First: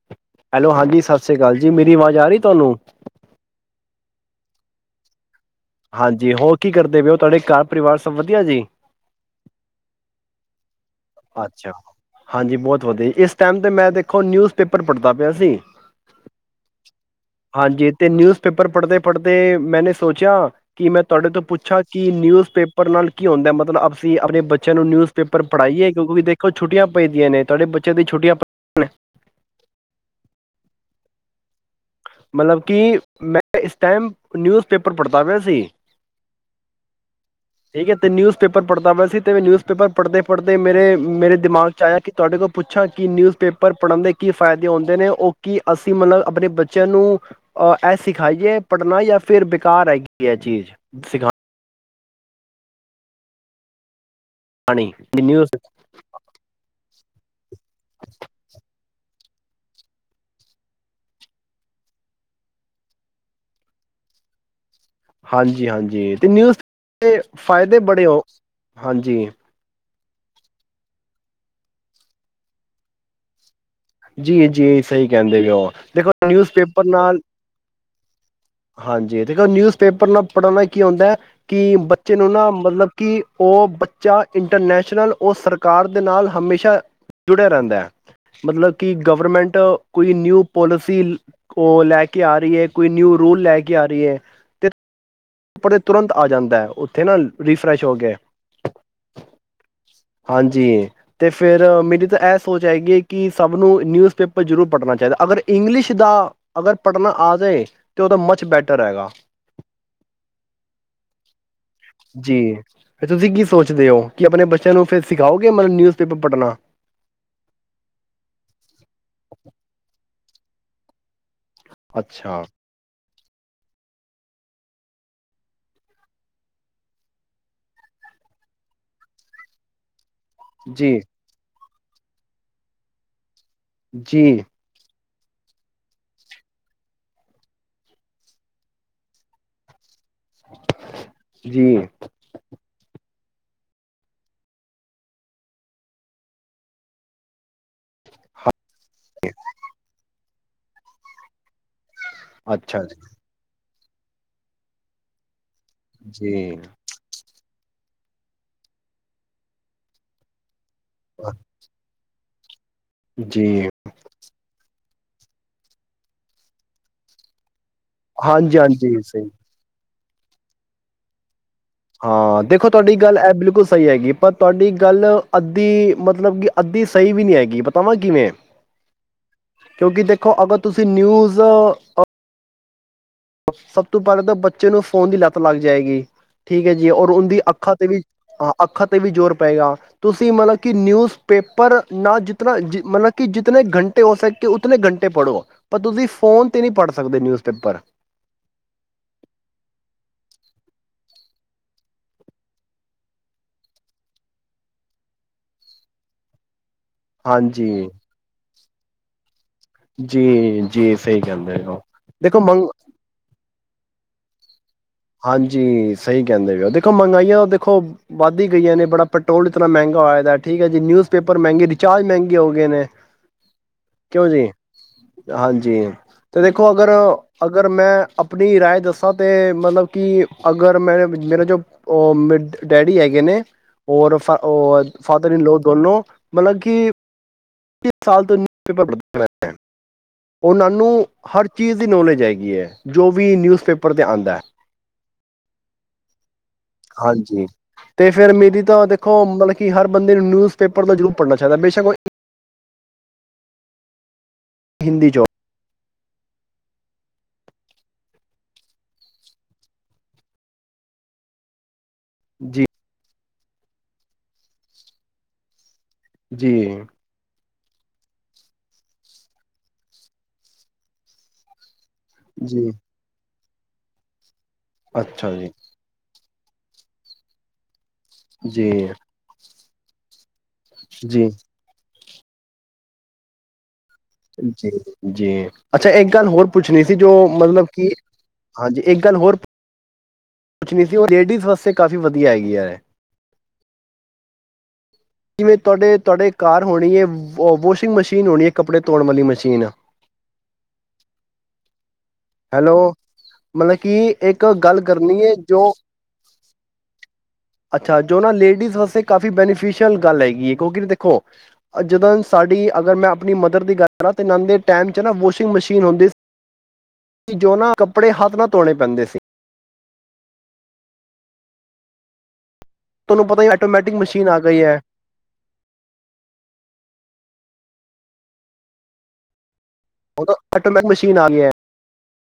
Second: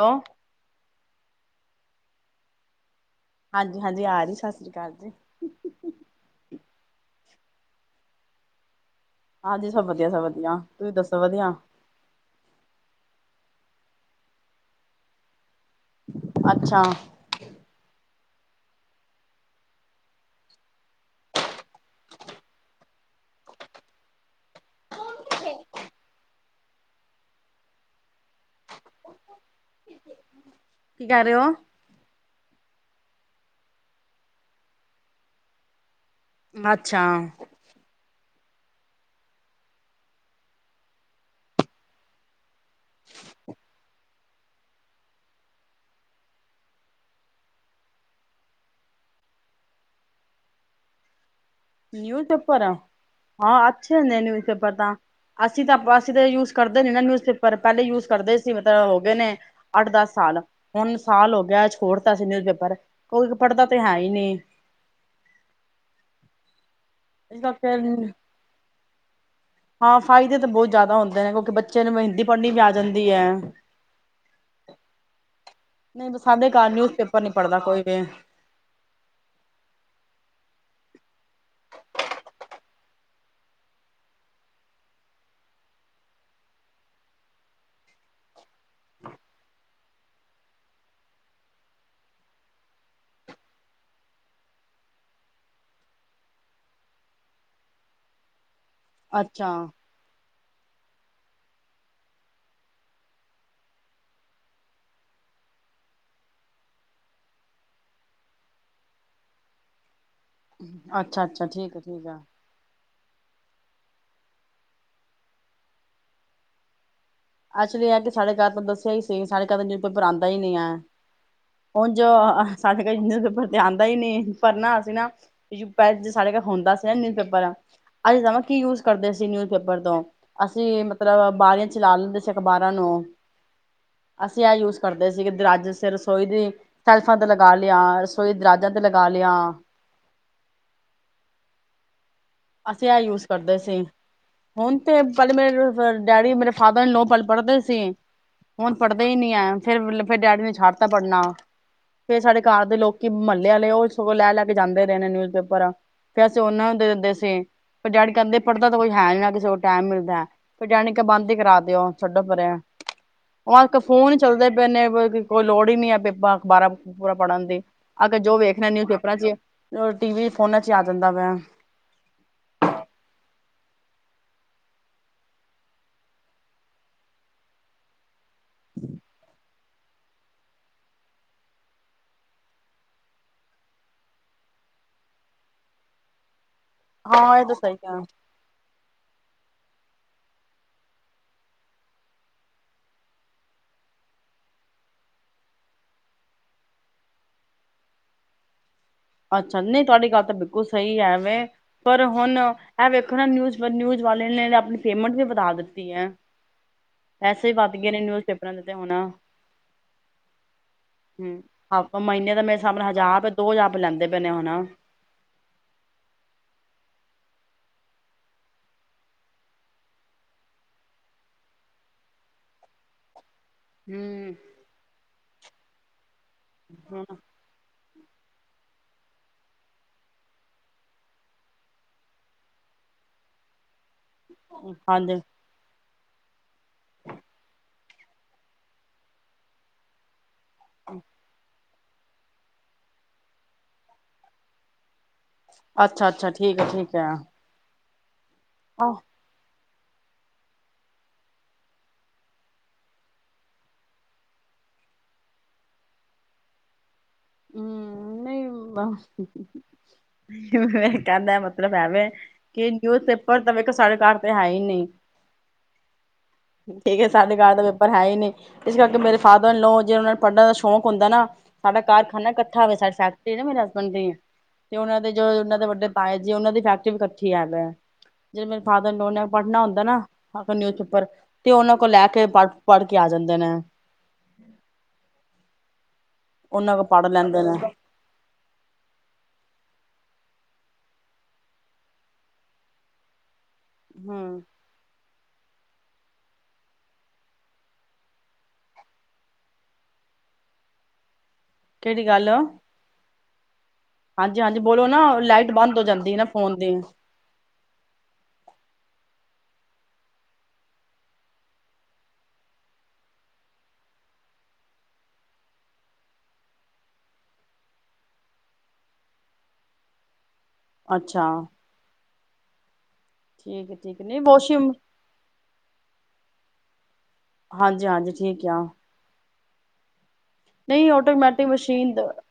Hello hello, ਹਾਂਜੀ ਸਤ ਸਤਿ ਸ਼੍ਰੀ ਅਕਾਲ ਜੀ ਮੇਰੀ ਆਵਾਜ਼ ਆ ਰਹੀ ਤੁਹਾਨੂੰ ਹਾਂਜੀ- ਹਾਂਜੀ ਆ ਜਹੀ ਸਸ ਰੀ ਕਾਲ ਜੀ। ਹਾਂਜੀ ਹੋਰ ਕੀ ਕਰਦੇ ਪਏ ਓ, ਤੁਹਾਡੇ ਘਰ ਪਰਿਵਾਰ ਸਭ ਵਧੀਆ ਜੀ। ਹਾਂਜੀ, ਸਭ ਵਧੀਆ ਸਭ ਵਧੀਆ। ਤੁਸੀਂ ਦੱਸੋ ਵਧੀਆ ਅੱਛਾ, ਹਾਂਜੀ ਬਹੁਤ ਵਧੀਆ ਇਸ ਟਾਈਮ ਤੇ ਮੈਂ ਦੇਖੋ ਨਿਊਜ਼ ਪੇਪਰ ਪੜ੍ਹਦਾ ਪਿਆ ਸੀ। ਅੱਛਾ, ਅਤੇ ਨਿਊਜ਼ ਪੇਪਰ ਪੜ੍ਹਦੇ-ਪੜ੍ਹਦੇ ਮੈਂਨੇ ਸੋਚਿਆ ਕਿ ਮੈਂ ਤੁਹਾਡੇ ਤੋਂ ਪੁੱਛਾਂ ਕਿ ਨਿਊਜ਼ ਪੇਪਰ ਨਾਲ ਕੀ ਹੁੰਦਾ ਮਤਲਬ ਅਸੀਂ ਆਪਣੇ ਬੱਚਿਆਂ ਨੂੰ ਨਿਊਜ਼ ਪੇਪਰ ਕੀ ਪੜ੍ਹਾਈਏ। ਵੀ ਦੇਖੋ ਛੁੱਟੀਆਂ ਪੈਂਦੀਆਂ ਨੇ ਤੁਹਾਡੇ ਬੱਚਿਆਂ ਦੀ ਛੁੱਟੀਆਂ ਪੈਂ ਕੀ ਕਹਿ ਰਹੇ ਹੋ? ਮਤਲਬ ਕਿ ਮੈਂ ਇਸ ਟਾਈਮ ਨਿਊਜ਼ ਪੇਪਰ ਪੜ੍ਹਦਾ ਪਿਆ ਸੀ। ਅੱਛਾ, ਪੇਪਰ ਪੜ੍ਹਦਾ ਪਿਆ ਸੀ ਤੇ ਮੈਂ ਨਿਊਜ਼ ਪੇਪਰ ਪੜ੍ਹਦੇ- ਪੜਦੇ ਮੇਰੇ ਮੇਰੇ ਦਿਮਾਗ ਚ ਆਇਆ ਕਿ ਤੁਹਾਡੇ ਕੋਲ ਪੁੱਛਾ ਕਿ ਨਿਊਜ਼ ਪੇਪਰ ਪੜ੍ਹਦੇਂ ਕੀ ਫਾਇਦੇ ਹੁੰਦੇ ਨੇ ਉਹ ਕੀ ਅਸੀਂ ਮਤਲਬ ਆਪਣੇ ਬੱਚੇ ਬੱਚਿਆਂ ਨੂੰ ਅਹ ਇਹ ਸਿਖਾਈਏ ਪੜ੍ਹਨਾ ਜਾਂ ਫਿਰ ਬੇਕਾਰ ਹੈਗੀ ਇਹ ਚੀਜ਼ ਸਿਖਾ ਨਿਊਜ਼ ਪੇਪਰ ਆ ਹਾਂ ਅੱਛੇ ਹੁੰਦੇ ਨੇ ਸਿਖਾਣੀ ਨਿਊਜ਼ ਅਸੀਂ ਤਾਂ ਬਾਸੀ ਦਾ ਯੂਜ ਕਰਦੇ ਨੀ ਨਿਊਜ਼ ਪੇ ਪਰ ਪਹਿਲੇ ਯੂਜ ਕਰਦੇ ਸੀ, ਮਤਲਬ ਹੋ ਗਏ ਨੇ ਅੱਠ ਦਸ ਸਾਲ ਹੁਣ ਸਾਲ ਹੋ ਗਿਆ ਛੋੜਤਾ ਸੀ ਨਿਊਜ਼ ਪੇਪਰ ਕੋਈ ਪੜ੍ਹਦਾ ਤੇ ਹੈ ਹੀ ਨਹੀਂ ਹਾਂਜੀ-ਹਾਂਜੀ ਤੇ ਨਿਊਜ਼ ਤੇ ਇਸ ਫਾਇਦੇ ਬੜੇ ਕਰਕੇ ਹੋ, ਹਾਂਜੀ। ਹਾਂ ਫਾਇਦੇ ਤਾਂ ਬਹੁਤ ਜ਼ਿਆਦਾ ਹੁੰਦੇ ਨੇ, ਕਿਉਂਕਿ ਬੱਚੇ ਨੂੰ ਹਿੰਦੀ ਪੜ੍ਹਨੀ ਵੀ ਆ ਜਾਂਦੀ ਹੈ। ਜੀ, ਜੀ ਸਹੀ ਕਹਿੰਦੇ ਦੇਖੋ ਨਹੀਂ ਸਾਡੇ ਨਿਊਜ਼ ਘਰ ਪੇਪਰ ਨਾਲ ਨੀ ਪੜ੍ਹਦਾ ਕੋਈ ਵੀ ਹਾਂਜੀ ਦੇਖੋ ਨਿਊਜ਼ ਪੇਪਰ ਨਾਲ ਪੜ੍ਹਣਾ ਕੀ ਹੁੰਂਦਾ ਕਿ ਬੱਚੇ ਨੂੰ ਨਾ ਮਤਲਬ ਕਿ ਉਹ ਬੱਚਾ ਇੰਟਰਨੈਸ਼ਨਲ ਉਹ ਸਰਕਾਰ ਦੇ ਨਾਲ ਹਮੇਸ਼ਾ ਜੁੜਿਆ ਰਹਿੰਦਾ ਹੈ, ਮਤਲਬ ਕਿ ਗਵਰਮੈਂਟ ਕੋਈ ਨਿਊ ਪੋਲਿਸੀ ਲੈ ਕੇ ਆ ਰਹੀ ਹੈ, ਕੋਈ ਨਿਊ ਰੂਲ ਲੈ ਕੇ ਆ ਰਹੀ ਹੈ ਤੇ ਉਪਰ ਤੁਰੰਤ ਆ ਜਾਂਦਾ ਹੈ, ਉੱਥੇ ਨਾ ਰਿਫਰੈਸ਼ ਹੋ ਕੇ ਅੱਛਾ, ਹਾਂਜੀ ਤੇ ਫਿਰ ਮੇਰੀ ਤਾਂ ਇਹ ਸੋਚ ਹੈਗੀ ਕਿ ਸਭ ਨੂੰ ਨਿਊਜ਼ ਪੇਪਰ ਜ਼ਰੂਰ ਪੜ੍ਹਨਾ ਚਾਹੀਦਾ, ਅਗਰ ਇੰਗਲਿਸ਼ ਦਾ ਅਗਰ ਪੜ੍ਹਨਾ ਆ ਜਾਵੇ ਤਾਂ ਉਹਦਾ ਮੱਚ ਬੈਟਰ ਹੈਗਾ। ਅੱਛਾ-ਅੱਛਾ ਠੀਕ ਆ, ਠੀਕ ਆ। ਜੀ, ਤੁਸੀਂ ਕੀ ਸੋਚਦੇ ਹੋ ਕਿ ਆਪਣੇ ਬੱਚਿਆਂ ਨੂੰ ਫਿਰ ਸਿਖਾਓਗੇ ਮਤਲਬ ਨਿਊਜ਼ ਪੇਪਰ ਪੜ੍ਹਨਾ। ਐਕਚੁਲੀ ਐ ਕਿ ਸਈ ਨੀ ਹੈ। ਉੰਜ ਅੱਛਾ, [unintelligible] ਤੇ ਆਉਦਾ ਹੀ ਨਹੀਂ ਪਰ ਨਾ ਅਸੀਂ ਨਾ ਪਹਿ ਸਾਡੇ ਘਲ ਹੁੰਦਾ ਸੀ ਨਾ ਨਿਊਜ਼ ਪੇਪਰ ਅਜੇ ਤਾਂ ਕੀ ਯੂਜ ਕਰਦੇ ਸੀ ਨਿਊਜ਼ ਪੇਪਰ ਤੋਂ ਅਸੀਂ ਜੀ, ਮਤਲਬ ਬਾਰੀਆਂ ਚ ਲਾ ਲੈਂਦੇ ਅਖ਼ਬਾਰਾਂ ਨੂੰ। ਜੀ, ਅਸੀਂ ਆਹ ਯੂਜ ਕਰ ਕਹਿੰਦੇ ਸੀਗੇ ਦਰਵਾਜੇ ਤੇ ਰਸੋਈ ਦੀ ਸੈਲਫਾਂ ਤੇ ਲਗਾ ਲਿਆ ਰਸੋਈ ਦਰਵਾਜਾਂ ਤੇ ਲਗਾ ਲਿਆ। ਜੀ ਅਸੀਂ ਐ ਯੂਜ ਕਰਦੇ ਸੀ ਹੁਣ ਤੇ ਪਲੇ ਮੇਰੇ ਡੈਡੀ ਮੇਰੇ ਫਾਦਰ ਇਨ ਲੋ ਪਹਿਲੇ ਪੜ੍ਹਦੇ ਸੀ। ਹੁਣ ਪੜ੍ਹਦੇ ਹੀ ਨੀ ਆ ਫਿਰ ਡੈਡੀ ਨੇ ਛੱਡ ਤਾ ਪੜਨਾ। ਫੇਰ ਸਾਡੇ ਘਰ ਦੇ ਅੱਛਾ ਜੀ, ਲੋਕੀ ਮਹੱਲੇ ਆਲੇ ਉਹ ਸਗੋਂ ਲੈ-ਲੈ ਕੇ ਜਾਂਦੇ ਰਹੇ ਨੇ ਨਿਊਜ਼ਪੇਪਰ। ਫੇਰ ਅਸੀਂ ਜੀ, ਉਹਨਾ ਨੂੰ [unintelligible] ਪਰ ਡੈਡੀ ਕਹਿੰਦੇ ਪੜ੍ਹਦਾ ਤਾਂ ਕੋਈ ਹੈ ਨੀ ਨਾ ਕਿਸੇ ਕੋਲ ਟਾਈਮ ਮਿਲਦਾ। ਫੇਰ ਡੈਡੀ ਨੇ ਕਿਹਾ ਬੰਦ ਹੀ ਕਰਾ ਦਿਓ। ਛੱਡੋ ਪਰੇ। ਜੀ। ਉਜ ਫੋਨ ਹੀ ਚੱਲਦੇ ਪਏ ਨੇ ਕੋਈ ਲੋੜ ਹੀ ਨੀ ਹੈ ਪੇਪਾਂ ਅਖ਼ਬਾਰਾਂ-ਅਖਬੂਰਾਂ ਪੜ੍ਹਨ ਦੀ। ਅਗਰ ਜੋ ਵੇਖਣਾ ਨਿਊਜ਼ ਹਾਂਜੀ-ਹਾਂਜੀ, ਪੇਪਰਾਂ ਸਹੀ ਚ ਟੀ ਵੀ ਫੋਨਾਂ ਚ ਆ ਜਾਂਦਾ ਵਾ। ਹਾਂ ਦੇਖੋ ਤੁਹਾਡੀ ਗੱਲ ਇਹ ਬਿਲਕੁਲ ਸਹੀ ਹੈਗੀ ਪਰ ਤੁਹਾਡੀ ਗੱਲ ਅੱਧੀ ਮਤਲਬ ਕਿ ਅੱਧੀ ਸਹੀ ਵੀ ਨਹੀਂ ਹੈਗੀ ਪਤਾਵਾਂ ਕਿਵੇਂ। ਕਿਉਂਕਿ ਦੇਖੋ ਅਗਰ ਤੁਸੀਂ ਨਿਊਜ਼ ਅ ਸਭ ਤੋਂ ਪਹਿਲਾਂ ਤਾਂ ਬੱਚੇ ਨੂੰ ਫ਼ੋਨ ਦੀ ਲੱਤ ਲੱਗ ਜਾਏਗੀ। ਠੀਕ ਹੈ ਜੀ ਔਰ ਹਾਂ ਉਹਦੀ ਇਹ ਤਾਂ ਸਹੀ ਅੱਖਾਂ ਤੇ ਹੈ ਵੀ ਹਾਂ ਅੱਖਾਂ ਤੇ ਵੀ ਜ਼ੋਰ ਪਏਗਾ ਤੁਸੀਂ ਮਤਲਬ ਕਿ ਨਿਊਜ਼ ਪੇਪਰ ਨਾ ਜਿਤਨਾ ਮਤਲਬ ਕਿ ਜਿਤਨੇ ਘੰਟੇ ਹੋ ਸਕੇ ਉਤਨੇ ਘੰਟੇ ਪੜ੍ਹੋ ਪਰ ਤੁਸੀਂ ਫੋਨ ਤੇ ਨਹੀਂ ਪੜ੍ਹ ਸਕਦੇ ਨਿਊਜ਼ ਪੇਪਰ। ਅੱਛਾ ਨਹੀਂ ਤੁਹਾਡੀ ਗੱਲ ਤਾਂ ਬਿਲਕੁਲ ਸਹੀ ਹੈ ਵੇ ਪਰ ਹੁਣ ਇਹ ਵੇਖੋ ਨਾ ਨਿਊ ਨਿਊਜ਼ ਵਾਲੇ ਨੇ ਆਪਣੀ ਪੇਮੈਂਟ ਵੀ ਵਧਾ ਦਿੱਤੀ ਹੈ। ਐਸੇ ਹੀ ਵੱਧ ਗਏ ਨੇ ਨਿਊਜ਼ ਪੇਪਰਾਂ ਦੇ [unintelligible] ਜੀ-ਜੀ ਸਹੀ ਕਹਿੰਦੇ ਹੈ ਉਹ ਹਾਂ ਮਹੀਨੇ ਦੇਖੋ ਦਾ ਮੇਰੇ ਮੰਗ ਹਿਸਾਬ ਨਾਲ ਹਜ਼ਾਰ ਰੁਪਏ ਦੋ ਹਜ਼ਾਰ ਲੈਂਦੇ ਪਏ ਨੇ ਹਨਾ। ਹਾਂਜੀ ਸਹੀ ਕਹਿੰਦੇ ਪਏ ਉ ਦੇਖੋ ਮਹਿੰਗਾਈਆਂ ਦੇਖੋ ਵੱਧ ਹੀ ਗਈਆਂ ਨੇ ਬੜਾ ਪੈਟਰੋਲ ਇਤਨਾ ਮਹਿੰਗਾ ਹੋਇਆ ਦਾ ਠੀਕ ਹੈ ਜੀ ਨਿਊਜ਼ਪੇਪਰ ਮਹਿੰਗੇ ਰਿਚਾਰਜ ਮਹਿੰਗੇ ਹੋ ਗਏ ਨੇ। ਕਿਉਂ ਹਮ ਜੀ ਹਾਂਜੀ ਤੇ ਦੇਖੋ ਅਗਰ-ਅਗਰ ਮੈਂ ਆਪਣੀ ਰਾਏ ਦੱਸਾਂ ਅਤੇ ਮਤਲਬ ਕਿ ਅਗਰ ਮੈਂ, ਮੇਰਾ ਜੋ ਮ ਡੈਡੀ ਹੈਗੇ ਨੇ ਔਰ ਹਾਂਜੀ ਫਾਦਰ ਇਨ ਲੋ ਦੋਨੋ ਮਤਲਬ ਕਿ ਸਾਲ ਤੋਂ ਨਿਯੂਜ਼ ਪੇਪਰ ਪੜਦੇ ਰਹਿਨੇ ਆਂ ਉਹਨਾਂ ਨੂੰ ਹਰ ਚੀਜ਼ ਦੀ ਨੌਲੇਜ ਹੈਗੀ ਹੈ, ਜੋ ਵੀ ਨਿਊਜ਼ ਪੇਪਰ ਤੇ ਆਉਂਦਾ ਹੈ ਅੱਛਾ ਅੱਛਾ ਅੱਛਾ ਠੀਕ ਠੀਕ ਐ, ਠੀਕ ਐ ਹਾਂਜੀ ਤੇ ਫੇਰ ਮੇਰੀ ਤਾਂ ਦੇਖੋ ਮਤਲਬ ਕਿ ਹਰ ਬੰਦੇ ਨੂੰ ਨਿਊਜ਼ਪੇਪਰ ਤੋਂ ਜ਼ਰੂਰ ਪੜ੍ਹਨਾ ਚਾਹੀਦਾ, ਬੇਸ਼ੱਕ ਉਹ ਹਿੰਦੀ ਜੋ ਹੂ, ਮੈਂ ਮੈਂ ਕਹਿੰਦਾ ਮਤਲਬ ਐਵੇਂ ਜੀ ਕੀ ਨਿਊਜ਼ ਐ ਪਰ ਤਾਂ ਵੇਖੋ, ਸਾਡੇ ਘਰ ਤਾਂ ਹੈ ਹੀ ਨਹੀਂ ਜੀ ਠੀਕ ਹੈ ਸਾਡੇਕ ਅੱਠ ਹੈ ਹੀ ਨੇ, ਇਸ ਕਰਕੇ ਮੇਰੇ ਫਾਦਰ ਨੂੰ ਜੇ ਉਹਨਾਂ ਨੂੰ ਪੜ੍ਹਨ ਦਾ ਸ਼ੌਕ ਹੁੰਦਾ ਨਾ ਸਾਡਾ ਕਾਰਖਾਨਾ ਇਕੱਠਾ ਜੀ ਵੇ, ਚਾਹੇ ਫੈਕ ਤੇ ਨਾ ਮੇਰੇ ਹਸਬੈਂਡ ਦੇ ਤੇ ਉਹਨਾਂ ਦੇ ਜੋ ਅੱਛਾ ਜੀ ਉਹਨਾਂ ਦੇ ਵੱਡੇ ਪਾਏ ਜੇ ਉਹਨਾਂ ਦੀ ਫੈਕਟਰੀ ਵੀ ਇਕੱਠੀ ਹੈ ਗੀ ਜਿਹੜੇ ਮੇਰੇ ਜੀ ਫਾਦਰ ਇਨ ਲਾ ਨੇ ਪੜਨਾ ਹੁੰਦਾ ਤੇ ਨਾ ਨਿਊਜ਼ ਪੇਪਰ, ਜੀ ਤੇ ਉਹਨਾਂ ਕੋਲ ਲੈ ਕੇ ਪੇ ਪੜ੍ਹ ਪੜ੍ਹ ਕੇ ਆ ਜਾਂਦੇ ਨੇ ਜੀ ਜੀ ਅੱਛਾ ਇੱਕ ਗੱਲ ਹੋਰ ਉਹਨਾਂ ਪੁੱਛਣੀ ਕੋਲ ਸੀ ਪੜ੍ਹ ਜੋ ਲੈਂਦੇ ਨੇ ਮਤਲਬ ਕਿ ਹਾਂਜੀ ਇੱਕ ਗੱਲ ਹੋਰ ਕੁਛ ਨੀ ਤੀ, ਔ ਲੇਡੀਜ਼ ਵਾਸਤੇ ਕਾਫ਼ੀ ਵਧੀਆ ਹੈਗੀ ਹੈ ਹੂ ਜਿਵੇਂ ਤੁਹਾਡੇ ਤੁਹਾਡੇ ਘਰ ਹੋਣੀ ਹੈ, ਵੋਸ਼ਿੰਗ ਮਸ਼ੀਨ ਹੋਣੀ ਹੈ ਕੱਪੜੇ ਧੋਣ ਵਾਲੀ ਮਸ਼ੀਨ ਕਿਹੜੀ ਗੱਲ ਹੈਲੋ ਮਤਲਬ ਕਿ ਹਾਂਜੀ ਇੱਕ ਹਾਂਜੀ ਗੱਲ ਬੋਲੋ ਨਾ ਕਰਨੀ ਹੈ ਲਾਈਟ ਜੋ ਬੰਦ ਹੋ ਜਾਂਦੀ ਨਾ ਫੋਨ ਦੀ ਅੱਛਾ ਜੋ ਨਾ ਲੇਡੀਜ਼ ਵਾਸਤੇ ਕਾਫੀ ਬੈਨੀਫਿਸ਼ਅਲ ਗੱਲ ਹੈਗੀ ਹੈ ਕਿਉਂਕਿ ਦੇਖੋ ਜਦੋਂ ਸਾਡੀ ਅਗਰ ਮੈਂ ਆਪਣੀ ਮਦਰ ਦੀ ਗੱਲ ਕਰਾਂ ਤੇ ਨਦੇ ਟਾਈਮ 'ਚ ਨਾ ਵਾਸ਼ਿੰਗ ਮਸ਼ੀਨ ਹੁੰਦੀ ਕਿ ਜੋ ਨਾਂ ਕੱਪੜੇ ਹੱਥ ਨਾ ਧੋਣੇ ਪੈਂਦੇ ਸੀ ਅੱਛਾ ਤੁਹਾਨੂੰ ਪਤਾ ਹੀ ਠੀਕ ਹੈ ਆਟੋਮੈਟਿਕ ਠੀਕ ਹੈ ਨਹੀਂ ਮਸ਼ੀਨ ਆ ਗਈ ਵਾਸ਼ਿੰਗ ਹੈ ਹਾਂਜੀ, ਹਾਂਜੀ ਠੀਕ ਯਾਂ। ਹੁਣ ਤਾਂ, ਆਟੋਮੈਟਿਕ ਮਸ਼ੀਨ ਆ ਗਈ ਏ, ਮਸ਼ੀਨ ਹਾਂਜੀ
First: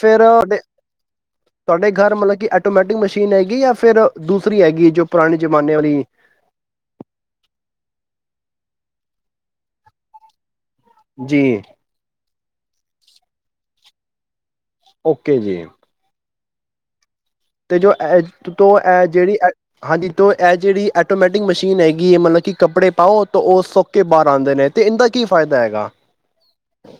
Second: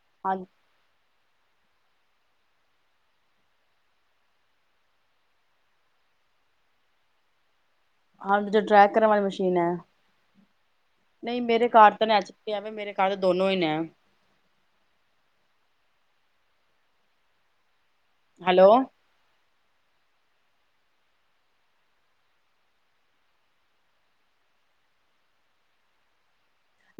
ਫਿਰ ਡ [inaudible] ਤੁਹਾਡੇ ਘਰ ਮਤਲਬ ਕਿ, ਆਟੋਮੈਟਿਕ ਮਸ਼ੀਨ ਹੈਗੀ ਆ? ਫਿਰ ਦੂਸਰੀ ਹੈਗੀ ਆ, ਜੋ ਪੁਰਾਣੇ ਜ਼ਮਾਨੇ ਵਾਲੀ ਹਾਂ, ਜੋ ਟਰੈਕ ਕਰਨ ਵਾਲੀ ਮਸ਼ੀਨ ਹੈ। [unintelligible] ਨਹੀਂ, ਜੀ ਮੇਰੇ ਕਾਰ ਤਾਂ, ਨੇ ਅੱਜ [inaudible] ਮੇਰੇ ਘਰ ਦੋਨੋ ਹੀ ਨੇ। ਓਕੇ ਜੀ। ਅਤੇ ਜੋ, ਹੈਲੋ ਤੋਂ ਜਿਹੜੀ ਹਾਂਜੀ [inaudible] ਤੋ, ਇਹ ਜਿਹੜੀ ਐਟੋਮੈਟਿਕ ਮਸ਼ੀਨ ਹੈਗੀ ਹੈ, ਮਤਲਬ ਕਿ ਕੱਪੜੇ ਪਾਓ, ਤਾਂ ਉਹ ਸੁਕ ਕੇ ਬਾਹਰ ਆਉਂਦੇ ਨੇ ਅਤੇ ਇਂਹਨਦਾ ਕੀ ਫਾਇਦਾ ਹੈਗਾ।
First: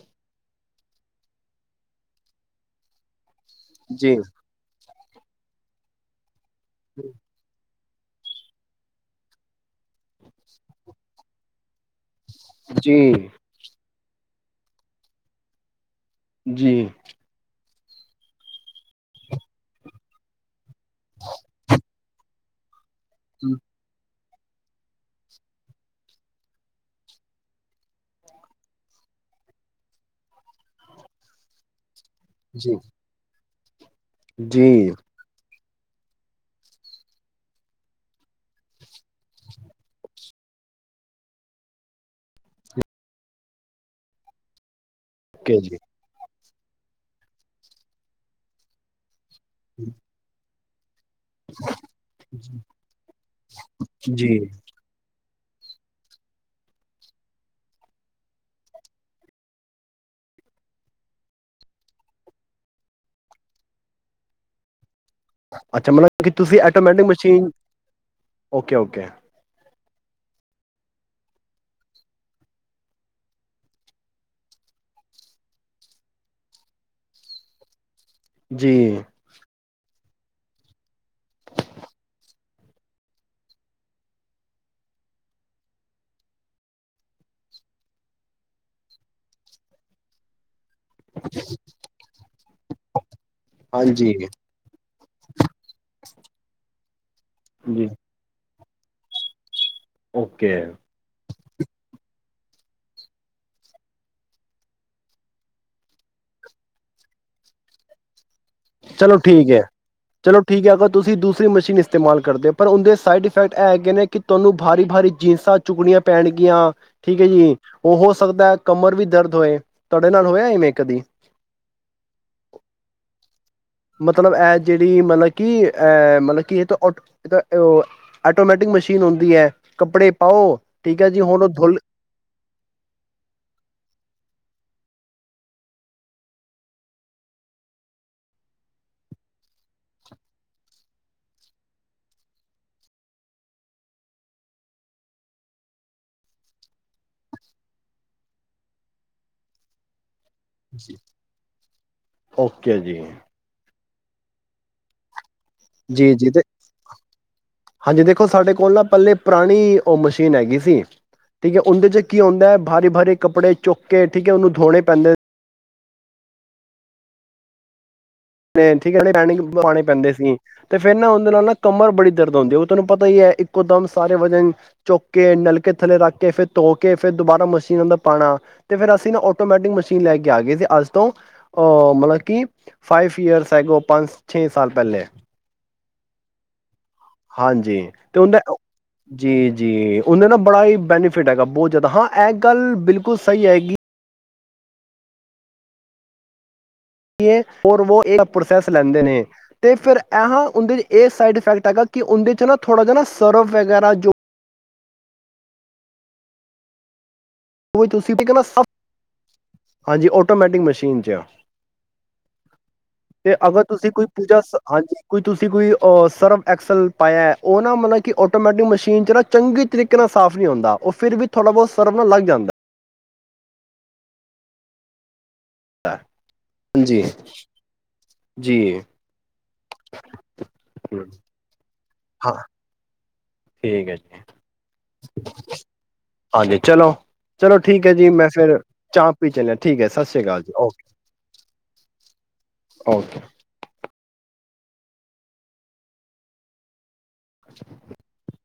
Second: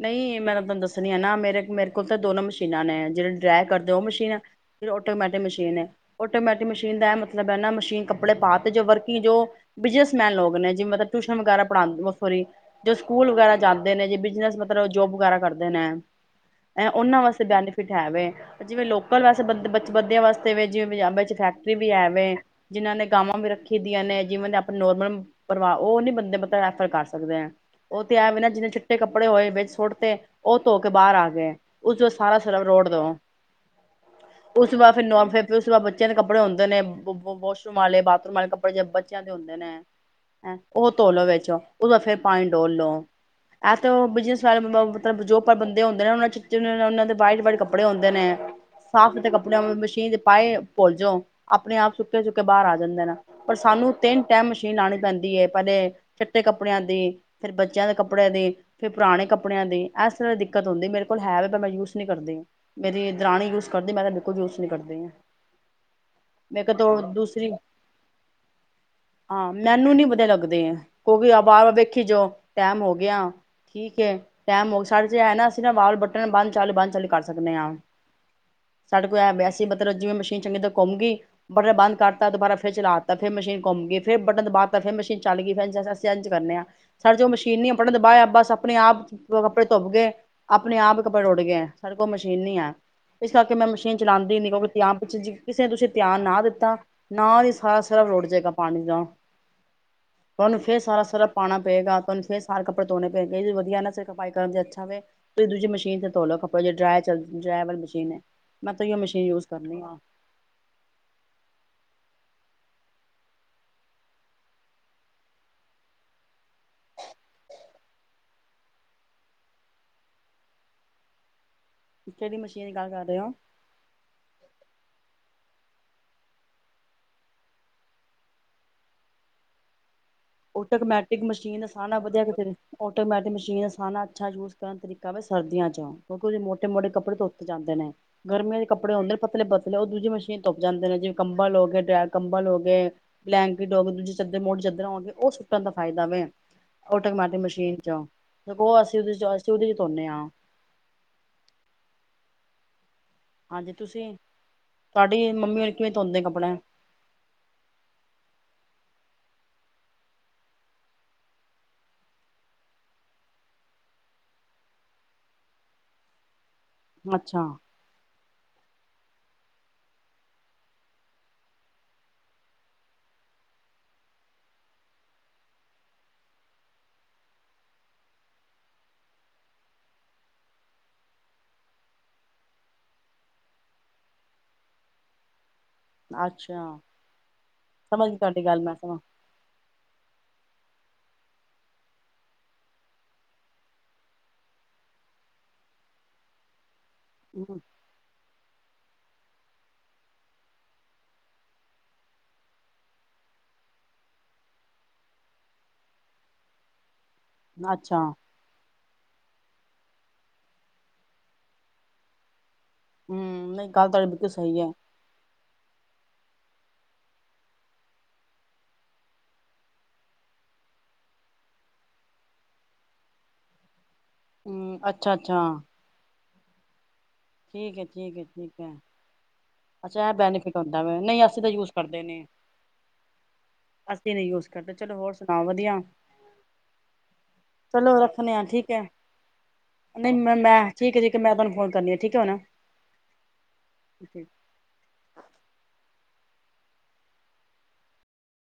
ਨਹੀਂ ਮੈਂ, ਤੁਹਾਨੂੰ ਦੱਸਣੀ ਆ ਨਾ ਮੇਰੇ, ਮੇਰੇ ਕੋਲ ਤਾਂ ਦੋਨੋ ਮਸ਼ੀਨਾਂ ਨੇ ਜਿਹੜੇ ਡਰੈ ਕਰਦੇ ਉਹ ਜੀ ਮਸ਼ੀਨ ਆਟੋਮੈਟਿਕ ਮਸ਼ੀਨ ਹੈ। ਓ ਆਟੋਮੈਟਿਕ ਮਸ਼ੀਨ ਦਾ ਐ, ਮਤਲਬ ਹੈ ਨਾ ਮਸ਼ੀ ਕੱਪੜੇ ਪਾ, ਤੇ ਜੋ ਵਰਕਿੰਗ ਜੋ, ਬਿਜਨਸਮੈਨ ਲੋਕ ਨੇ, ਜਿਵੇਂ ਟਿਊਸ਼ਨ ਵਗੈਰਾ ਪੜਾਂਦੇ ਜੋ, ਜੀ ਸਕੂਲ ਵਗੈਰਾ ਜਾਂਦੇ ਨੇ ਜੇ [inaudible] ਮਤਲਬ ਜੋਬ ਵਗੈਰਾ ਕਰਦੇ ਨੇ। ਐ ਜੀ ਉਹਨਾਂ ਵਾਸਤੇ ਬੈਨ ਹੈ, ਵੇ, ਜਿਵੇਂ ਲੋਕਲ ਵੈਸੇ ਬਚ ਬੰਦਿਆਂ ਵਾਸਤੇ, ਜਿਵੇਂ ਪੰਜਾਬ ਫੈਕਟਰੀ ਵੀ ਹੈਵੇ। ਜਿਨ੍ਹਾਂ ਨੇ ਗਾਵਾਂ ਵੀ ਰੱਖੀ ਦੀਆਂ ਨੇ। ਜਿਵੇ ਦੇ ਆਪਣੇ ਨੋਰਮਲ ਪਰਿਵਾਰ ਉਹ ਨੀ ਬੰਦੇ ਰੈਫਰ ਕਰ ਸਕਦੇ ਹੈ, ਉਹ ਤੇ ਇਹ ਵੀ ਨੇ ਜੀਨੇ ਚਿੱਟੇ ਕੱਪੜੇ ਹੋਏ ਸੁੱਟ ਤੇ, ਉਹ ਧੋ, ਕੇ ਬਾਹਰ ਆ ਗਏ। ਉਸ, ਚ, ਸਾਰਾ ਸਰਾ ਜੀ ਰੋਡ ਦੋ। ਉਸ ਤੋਂ, ਜੀ ਬਾਅਦ ਫਿਰ ਨੋਰ ਫਿਰ ਫੇਰ ਉਸ ਤੋਂ ਬਾਅਦ ਬੱਚਿਆਂ ਦੇ ਕੱਪੜੇ ਹੁੰਦੇ ਨੇ, ਵਾਸ਼ਰੂਮ ਵਾਲੇ ਬਾਥਰੂਮ ਵਾਲੇ ਕੱਪੜੇ ਜ ਬੱਚਿਆਂ ਦੇ ਹੁੰਦੇ ਨੇਂ, ਐ ਉਹ ਧੋ ਲੋ ਵਿੱਚ ਉਸ ਬਾਦ ਫੇਰ ਪਾਣੀ ਡੋਲ ਲੋ ਐ ਤੇ ਬਿਜਸ ਸੇ ਬਮਾ [inaudible] ਜੋ, ਪਰ ਓਕੇ ਜੀ ਬੰਦੇ ਹੁੰਦੇ ਨੇ, ਉਹਨਾਂ 'ਚ ਜਿਨੇ ਉਹਨਾਂ ਦੇ ਵਾਈਟ-ਵਾਈਟ ਕੱਪੜੇ ਹੁੰਦੇ ਨੇ, ਸਾਫ਼ [inaudible] ਕੜ ਨਂ [inaudible] ਮਸ਼ੀਨ ਚ ਪਾਏ। ਭੁੱਲ ਜਾਓ, ਆਪਣੇ ਆਪ ਸੁੱਕੇ, ਸੁੱਕੇ ਬਾਹਰ ਆ ਜਾਂਦੇ ਨੇ, ਪਰ ਸਾਨੂੰ ਤਿੰਨ ਜੀ ਟੈਮ ਮਸ਼ੀਨ ਲਾਉਣੀ ਪੈਂਦੀ ਹੈ। ਪਹਿਲੇ ਚਿੱਟੇ ਕੱਪੜਿਆਂ ਦੇ, ਫੇਰ ਬੱਚਿਆਂ ਦੇ ਕੱਪੜਿਆਂ ਦੇ, ਫੇਰ ਪੁਰਾਣੇ ਕੱਪੜਿਆਂ ਦੀ ਐਸ ਤਰ੍ਹਾਂ ਦੀ ਦਿੱਕਤ ਹੁੰਦੀ ਮੇਰੇ ਕੋਲ ਹੈ ਵੇ, ਪਰ ਮੈਂ ਯੂਜ ਨੀ ਕਰਦੀ ਹ, ਮੇਰੀ ਦਰਾਣੀ ਯੂਜ ਕਰਦੀ, ਮੈਂ ਤਾਂ ਬਿਲਕੁਲ ਯੂਜ ਨਹੀਂ ਕਰਦੀ। ਅੱਛਾ! ਮਤਲਬ ਕਿ ਤੁਸੀਂ ਮੇਰੇ ਕੋਲ ਤੋਂ ਆਟੋਮੈਟਿਕ ਮਸ਼ੀਨ ਦੂਸਰੀ ਓਕੇ- ਓਕੇ ਹਾਂ ਮੈਨੂੰ ਨੀ ਵਧੀਆ ਲੱਗਦੇ, ਕਿਉਂਕਿ ਵਾਰ- ਵਾਰ ਵੇਖੀ ਜੋ, ਟੈਮ ਹੋ ਗਿਆ, ਠੀਕ ਹੈ। ਟੈਮ [inaudible] ਚ ਹੈ ਨਾ ਅਸੀਂ ਨਾ ਵਾਲ ਬਟਣ, ਬੰਦ ਚਾਲ, ਬੰਦ, ਚਾਲੀ ਕਰ ਸਕਦੇ ਹਾਂ। ਜੀ ਸਾਡੇ ਕੋਲ ਐਬ ਸੀ। ਜਿਂਵੇ ਮਸ਼ੀਨ ਚੰਗੀ ਤਰ੍ਹਾਂ ਘੁੰਮ ਗਈ, ਬਟਨ ਬੰਦ ਕਰਤਾ ਦੁਬਾਰਾ ਫਿਰ ਚਲਾ ਤਾ ਫਿਰ ਮਸ਼ੀਨ ਘੁਮ ਗਈ, ਫਿਰ ਬਟਨ ਦਬਾ ਤਾ, ਫਿਰ ਮਸ਼ੀਨ ਚੱਲ ਗਈ ਫਿਰ ਇਂਜ ਕਰਨੇ ਆ ਸਾਡੇ ਚ ਔ ਮਸ਼ੀਨ ਨਹੀਂ ਆ ਬਟਨ ਦਬਾਯਾ ਬਸ ਆਪਣੇ ਆਪ ਉਹ ਕੱਪੜੇ ਧੁੱਪ ਗਏ ਆਪਣੇ ਆਪ ਕੱਪੜੇ ਧੋਪ ਗਏ ਹੇ, ਸਾਡੇ ਕੋਲ ਔ ਮਸ਼ੀਨ ਨੀ ਹੈ। ਇਸ ਕਰਕੇ ਮੈਂ ਮਸ਼ੀਨ ਹਾਂਜੀ ਚਲਾਉਂਦੀ ਹੀ ਨੀ ਕਿਉਂਕਿ ਆਪ ਅੱਛਾ ਜੀ। ਜੀਸੇ ਲੇ ਤੁਸੀਂ ਧਿਆਨ ਨਾ ਦਿੱਤਾ ਨਾਲ ਹੀ ਸਾਰਾ ਜੀ ਸਰਫ ਰੂੜ ਜਾਏਗਾ। ਪਾਣੀ ਦਾ ਓਕੇ ਤੁਹਾਨੂੰ ਫੇਰ ਸਾਰਾ ਸਰਫ ਪਾਉਣਾ ਪਏਗਾ, ਤੁਹਾਨੂੰ ਫੇਰ ਬਹਾਰ ਕੱੱਪੜੇ ਧੋਣੇ ਪਏਗੇਂ, ਏਹ ਭੀ ਵਧੀਆ ਹੇ ਨ ਫਿਰ, ਸਫ਼ਾਈ ਕਰਨ ਚ ਅੱਛਾ ਵੇ, ਤੁਸੀ ਦੂਜੀੇ ਮਸ਼ੀਨ ਚ ਧੋਲੋ ਕੱਪੜੇ ਜੇ ਡਰਾਯਰ ਚ ਡਰਾਯਰ ਵਾਲੀ ਮਸ਼ੀਨ ਹੈ। ਮੈਂ ਤਾਂ ਏਹੀਓ ਚਲੋ ਮਸ਼ੀਨ ਯੂਜ ਠੀਕ ਹੈ, ਕਰਨੀ ਆ ਚਲੋ ਠੀਕ ਹੈ, ਅਗਰ ਤੁਸੀਂ ਦੂਸਰੀ ਮਸ਼ੀਨ ਇਸਤੇਮਾਲ ਕਰਦੇ ਹੋ ਪਰ ਉਹਦੇ ਸਾਈਡ ਇਫੈਕਟ ਇਹ ਹੈਗੇ ਨੇ, ਕਿ ਤੁਹਾਨੂੰ ਭਾਰੀ -ਭਾਰੀ ਜੀਨਸਾਂ ਚੁਗਣੀਆਂ ਪੈਣਗੀਆਂ ਠੀਕ ਹੈ ਜੀ, ਉਹ ਹੋ ਸਕਦਾ ਹੈ ਕਮਰ ਵੀ ਦਰਦ ਹੋਏ, ਤੁਹਾਡੇ ਨਾਲ ਹੋਇਆ ਇਵੇਂ ਕਦੀ। ਕਿਹੜੀ ਮਸ਼ੀਨ ਦੀ ਗਲ ਕਰ ਰਹੇ ਹੋ। ਮਤਲਬ ਹੈ ਜਿਹੜੀ ਮਤਲਬ ਕਿ ਏ ਮਤਲਬ ਕਿ ਇਹ ਆਟੋਮੈਟਿਕ ਮਸ਼ੀਨ ਹੁੰਦੀ ਹੈ ਕੱਪੜੇ ਪਾਓ ਠੀਕ ਹੈ ਜੀ ਆਟੋਮੈਟਿਕ ਹੁਣ ਉਹ ਮਸ਼ੀਨ ਦਾ ਧੁਲ ਸਾਰ ਨਾਲ ਵਧੀਆ ਤੇ ਫਿਰ, ਆਟੋਮੈਟਿਕ ਮਸ਼ੀਨ ਦਾ ਸਾਰ ਨਾਲ ਅੱਛਾ ਯੂਜ ਕਰਨ ਤਰੀਕਾ ਕਮ ਵੇ ਸਰਦੀਆਂ ਚ, ਕਿਉਂਕਿ ਉਹਦੇ ਮੋਟੇ- ਮੋਟੇ ਕੱਪੜੇ ਧੋਪੇ ਜਾਂਦੇ ਨੇ। ਗਰਮੀਆਂ ਦੇ ਕੱਪੜੇ ਹੁੰਦੇ ਨੇ ਪਤਲੇ- ਪਤਲੇ ਉਹ ਦੂਜੇ ਮਸ਼ੀਨ ਧੁੱਪ ਜਾਂਦੇ ਨੇ, ਜਿਵੇਂ ਕੰਬਲ ਹੋ ਗਏ, ਕੰਬਲ ਹੋ ਗਏ ਬਲੈਂਕਟ ਹੋ ਗਏ, ਦੂਜੇ ਚੱਦਰ ਮੋਟੇ ਚਾਦਰਰਾਂ ਹੋ ਗਈਆਂ। ਉਹ ਸੁੱਟਣ ਦਾ ਫਾਇਦਾ ਵੇ, ਆਟੋਮੈਟਿਕ ਮਸ਼ੀਨ ਚ, ਉਹ ਅਸੀਂ ਉਹਦੇ ਚ ਅਸੀਂ ਉਹਦੇ ਚ ਧੋਨਦੇ ਹਾਂ। ਓਕੇ ਜੀ। ਹਾਂਜੀ, ਤੁਸੀਂ, ਤੁਹਾਡੀ ਮੰਮੀ ਹੋਣੀ ਕਿਵੇਂ ਧੋਂਦੇ ਜੀ-ਜੀ, ਤੇ ਕੱਪੜੇ ਹਾਂਜੀ ਦੇਖੋ ਸਾਡੇ ਕੋਲ ਨਾ ਪਹਲੇ ਪੁਰਾਣੀ ਉਹ ਮਸ਼ੀਨ ਹੈਗੀ ਸੀ। ਠੀਕ ਹੈ ਉਹਦੇ ਚ ਕੀ ਹੁੰਦਾ ਹੈ ਭਾਰੀ-ਬਾਰੀ ਕੱਪੜੇ ਚੁੱਕ ਕੇ ਠੀਕ ਹੈ ਉਹਨੂੰ ਧੋਣੇ ਪੈਂਦੇ ਅੱਛਾ। ਤੇ ਠੀਕ ਹੈ ਨਾ, ਪਾਉਣੇ ਪੈਂਦੇ ਸੀ ਤੇ ਫਿਰ ਨਾ ਉਹਦੇ ਨਾਲ ਨਾ ਕਮਰ ਬੜੀ ਦਰਦ ਹਉਂਦੀ, ਉਹ ਤੁਹਾਨੂੰ ਪਤਾ ਹੀ ਹੈ ਇੱਕੋ ਦਮ ਸਾਰੇ ਵਜਨ ਚੁੱਕ ਕੇ ਨਲਕੇ ਥੱਲੇ ਰੱਖ ਕੇ, ਫਿਰ ਧੋ ਕੇ ਫਿਰ ਦੁਬਾਰਾ ਮਸ਼ੀਨਾਂ ਅੰਦਰ ਪਾਉਣਾ ਤੇ ਫਿਰ ਅਸੀਂ ਨਾ ਆਟੋਮੈਟਿਕ ਮਸ਼ੀਨ ਲੈ ਕੇ ਆ ਗਏ ਸੀ। ਅੱਜ ਤੋਂ ਅਹ ਮਤਲਬ ਕਿ ਫਾਈਵ ਈਅਰਸ ਐਗੋ, ਪੰਜ ਛੇ ਸਾਲ ਪਹਿਲੇ। ਅੱਛਾ। ਹਾਂਜੀ ਸਮਝ ਗਈ ਤੇ ਉਹਦਾ, ਤੁਹਾਡੀ ਗੱਲ ਮੈਂ ਸਮ ਜੀ-ਜੀ, ਉਹਦੇ ਨਾ ਬੜਾ ਹੀ ਬੈਨੀਫਿਟ ਹੈਗਾ ਬਹੁਤ ਜ਼ਿਆਦਾ ਹਾਂ ਇਹ ਗੱਲ ਬਿਲਕੁਲ ਸਹੀ ਹੈਗੀ ਐ ਉਹ ਇੱਕ ਪ੍ਰੋਸੈਸ ਲੈਂਦੇ ਨੇ ਤੇ ਫਿਰ ਇਹਾਂ ਉਹਦੇ 'ਚ ਇਹ ਸਾਈਡ ਇਫੈਕਟ ਹੈਗਾ ਕਿ ਉਹਦੇ 'ਚ ਨਾ ਥੋੜ੍ਹਾ ਜਿਹਾ ਨਾ ਸਰਵ ਵਗੈਰਾ ਜੋ ਉਹ ਅੱਛਾ ਤੁਸੀਂ ਤੇ ਦੇਖਨਾ ਸਭ ਹਾਂਜੀ, ਆਟੋਮੈਟਿਕ ਮਸ਼ੀਨ 'ਚ ਆ। ਤੇ ਹਮ ਅਗਰ ਨਹੀਂ ਗੱਲ ਤੁਸੀਂ ਕੋਈ ਤੁਹਾਡੀ ਬਿਲਕੁਲ ਪੂਜਾ, ਸਹੀ ਹੈ ਹਾਂਜੀ, ਕੋਈ ਤੁਸੀਂ ਕੋਈ ਅਹ ਸਰਫ ਐਕਸਲ ਪਾਇਆ ਉਹ ਨਾ ਮਤਲਬ ਕਿ ਆਟੋਮੈਟਿਕ ਮਸ਼ੀਨ 'ਚ ਨਾ ਚੰਗੇ ਤਰੀਕੇ ਨਾਲ ਸਾਫ਼ ਨਹੀਂ ਹੁੰਦਾ, ਉਹ ਫਿਰ ਵੀ ਥੋੜ੍ਹਾ ਬਹੁਤ ਸਰਵ ਨ ਲੱਗ ਜਾਂਦਾ ਹੇ। ਹੂੰ, ਅੱਛਾ ਅ ਅਛਾਂ। ਹੈ। ਹਾਂਜੀ। ਠੀਕ ਏ ਠੀਕ ਏ ਠੀਕ ਹੈ ਜੀ ਅੱਛਾ ਐਹ ਬੈਨੀਫਿਟ ਹੁੰਦਾ ਵੈ ਹਮ, ਨਹੀਂ ਅਸੀਂ ਤਾਂ ਯੂਜ ਕਰਦੇ ਨੀ। ਹਾਂ ਠੀਕ ਹੈ ਜੀ ਅਸੀਂ ਨਹੀਂ ਯੂਸ ਕਰਦੇ ਚਲੋ ਹੋਰ ਸੁਣਾਓ ਵਧੀਆ ਹਾਂਜੀ ਚਲੋ ਠੀਕ ਚਲੋ ਹੈ ਜੀ ਮੈਂ ਰੱਖਨੇ ਆ ਫਿਰ ਠੀਕ ਹੈ ਚਾਹ ਪੀ ਚੱਲਿਆ ਠੀਕ ਹੈ ਸਤਿ ਨਹੀਂ ਸ਼੍ਰੀ ਮੈਂ ਅਕਾਲ ਜੀ ਮੈਂ ਓਕੇ ਠੀਕ ਏ ਠੀਕ ਏ ਮੈਂ ਤੁਹਾਨੂੰ ਫੋਨ ਕਰਨੀ ਆ। ਠੀਕੋ ਨਾ। ਓਕੇ ਠੀਕੇ [inaudible] [inaudible]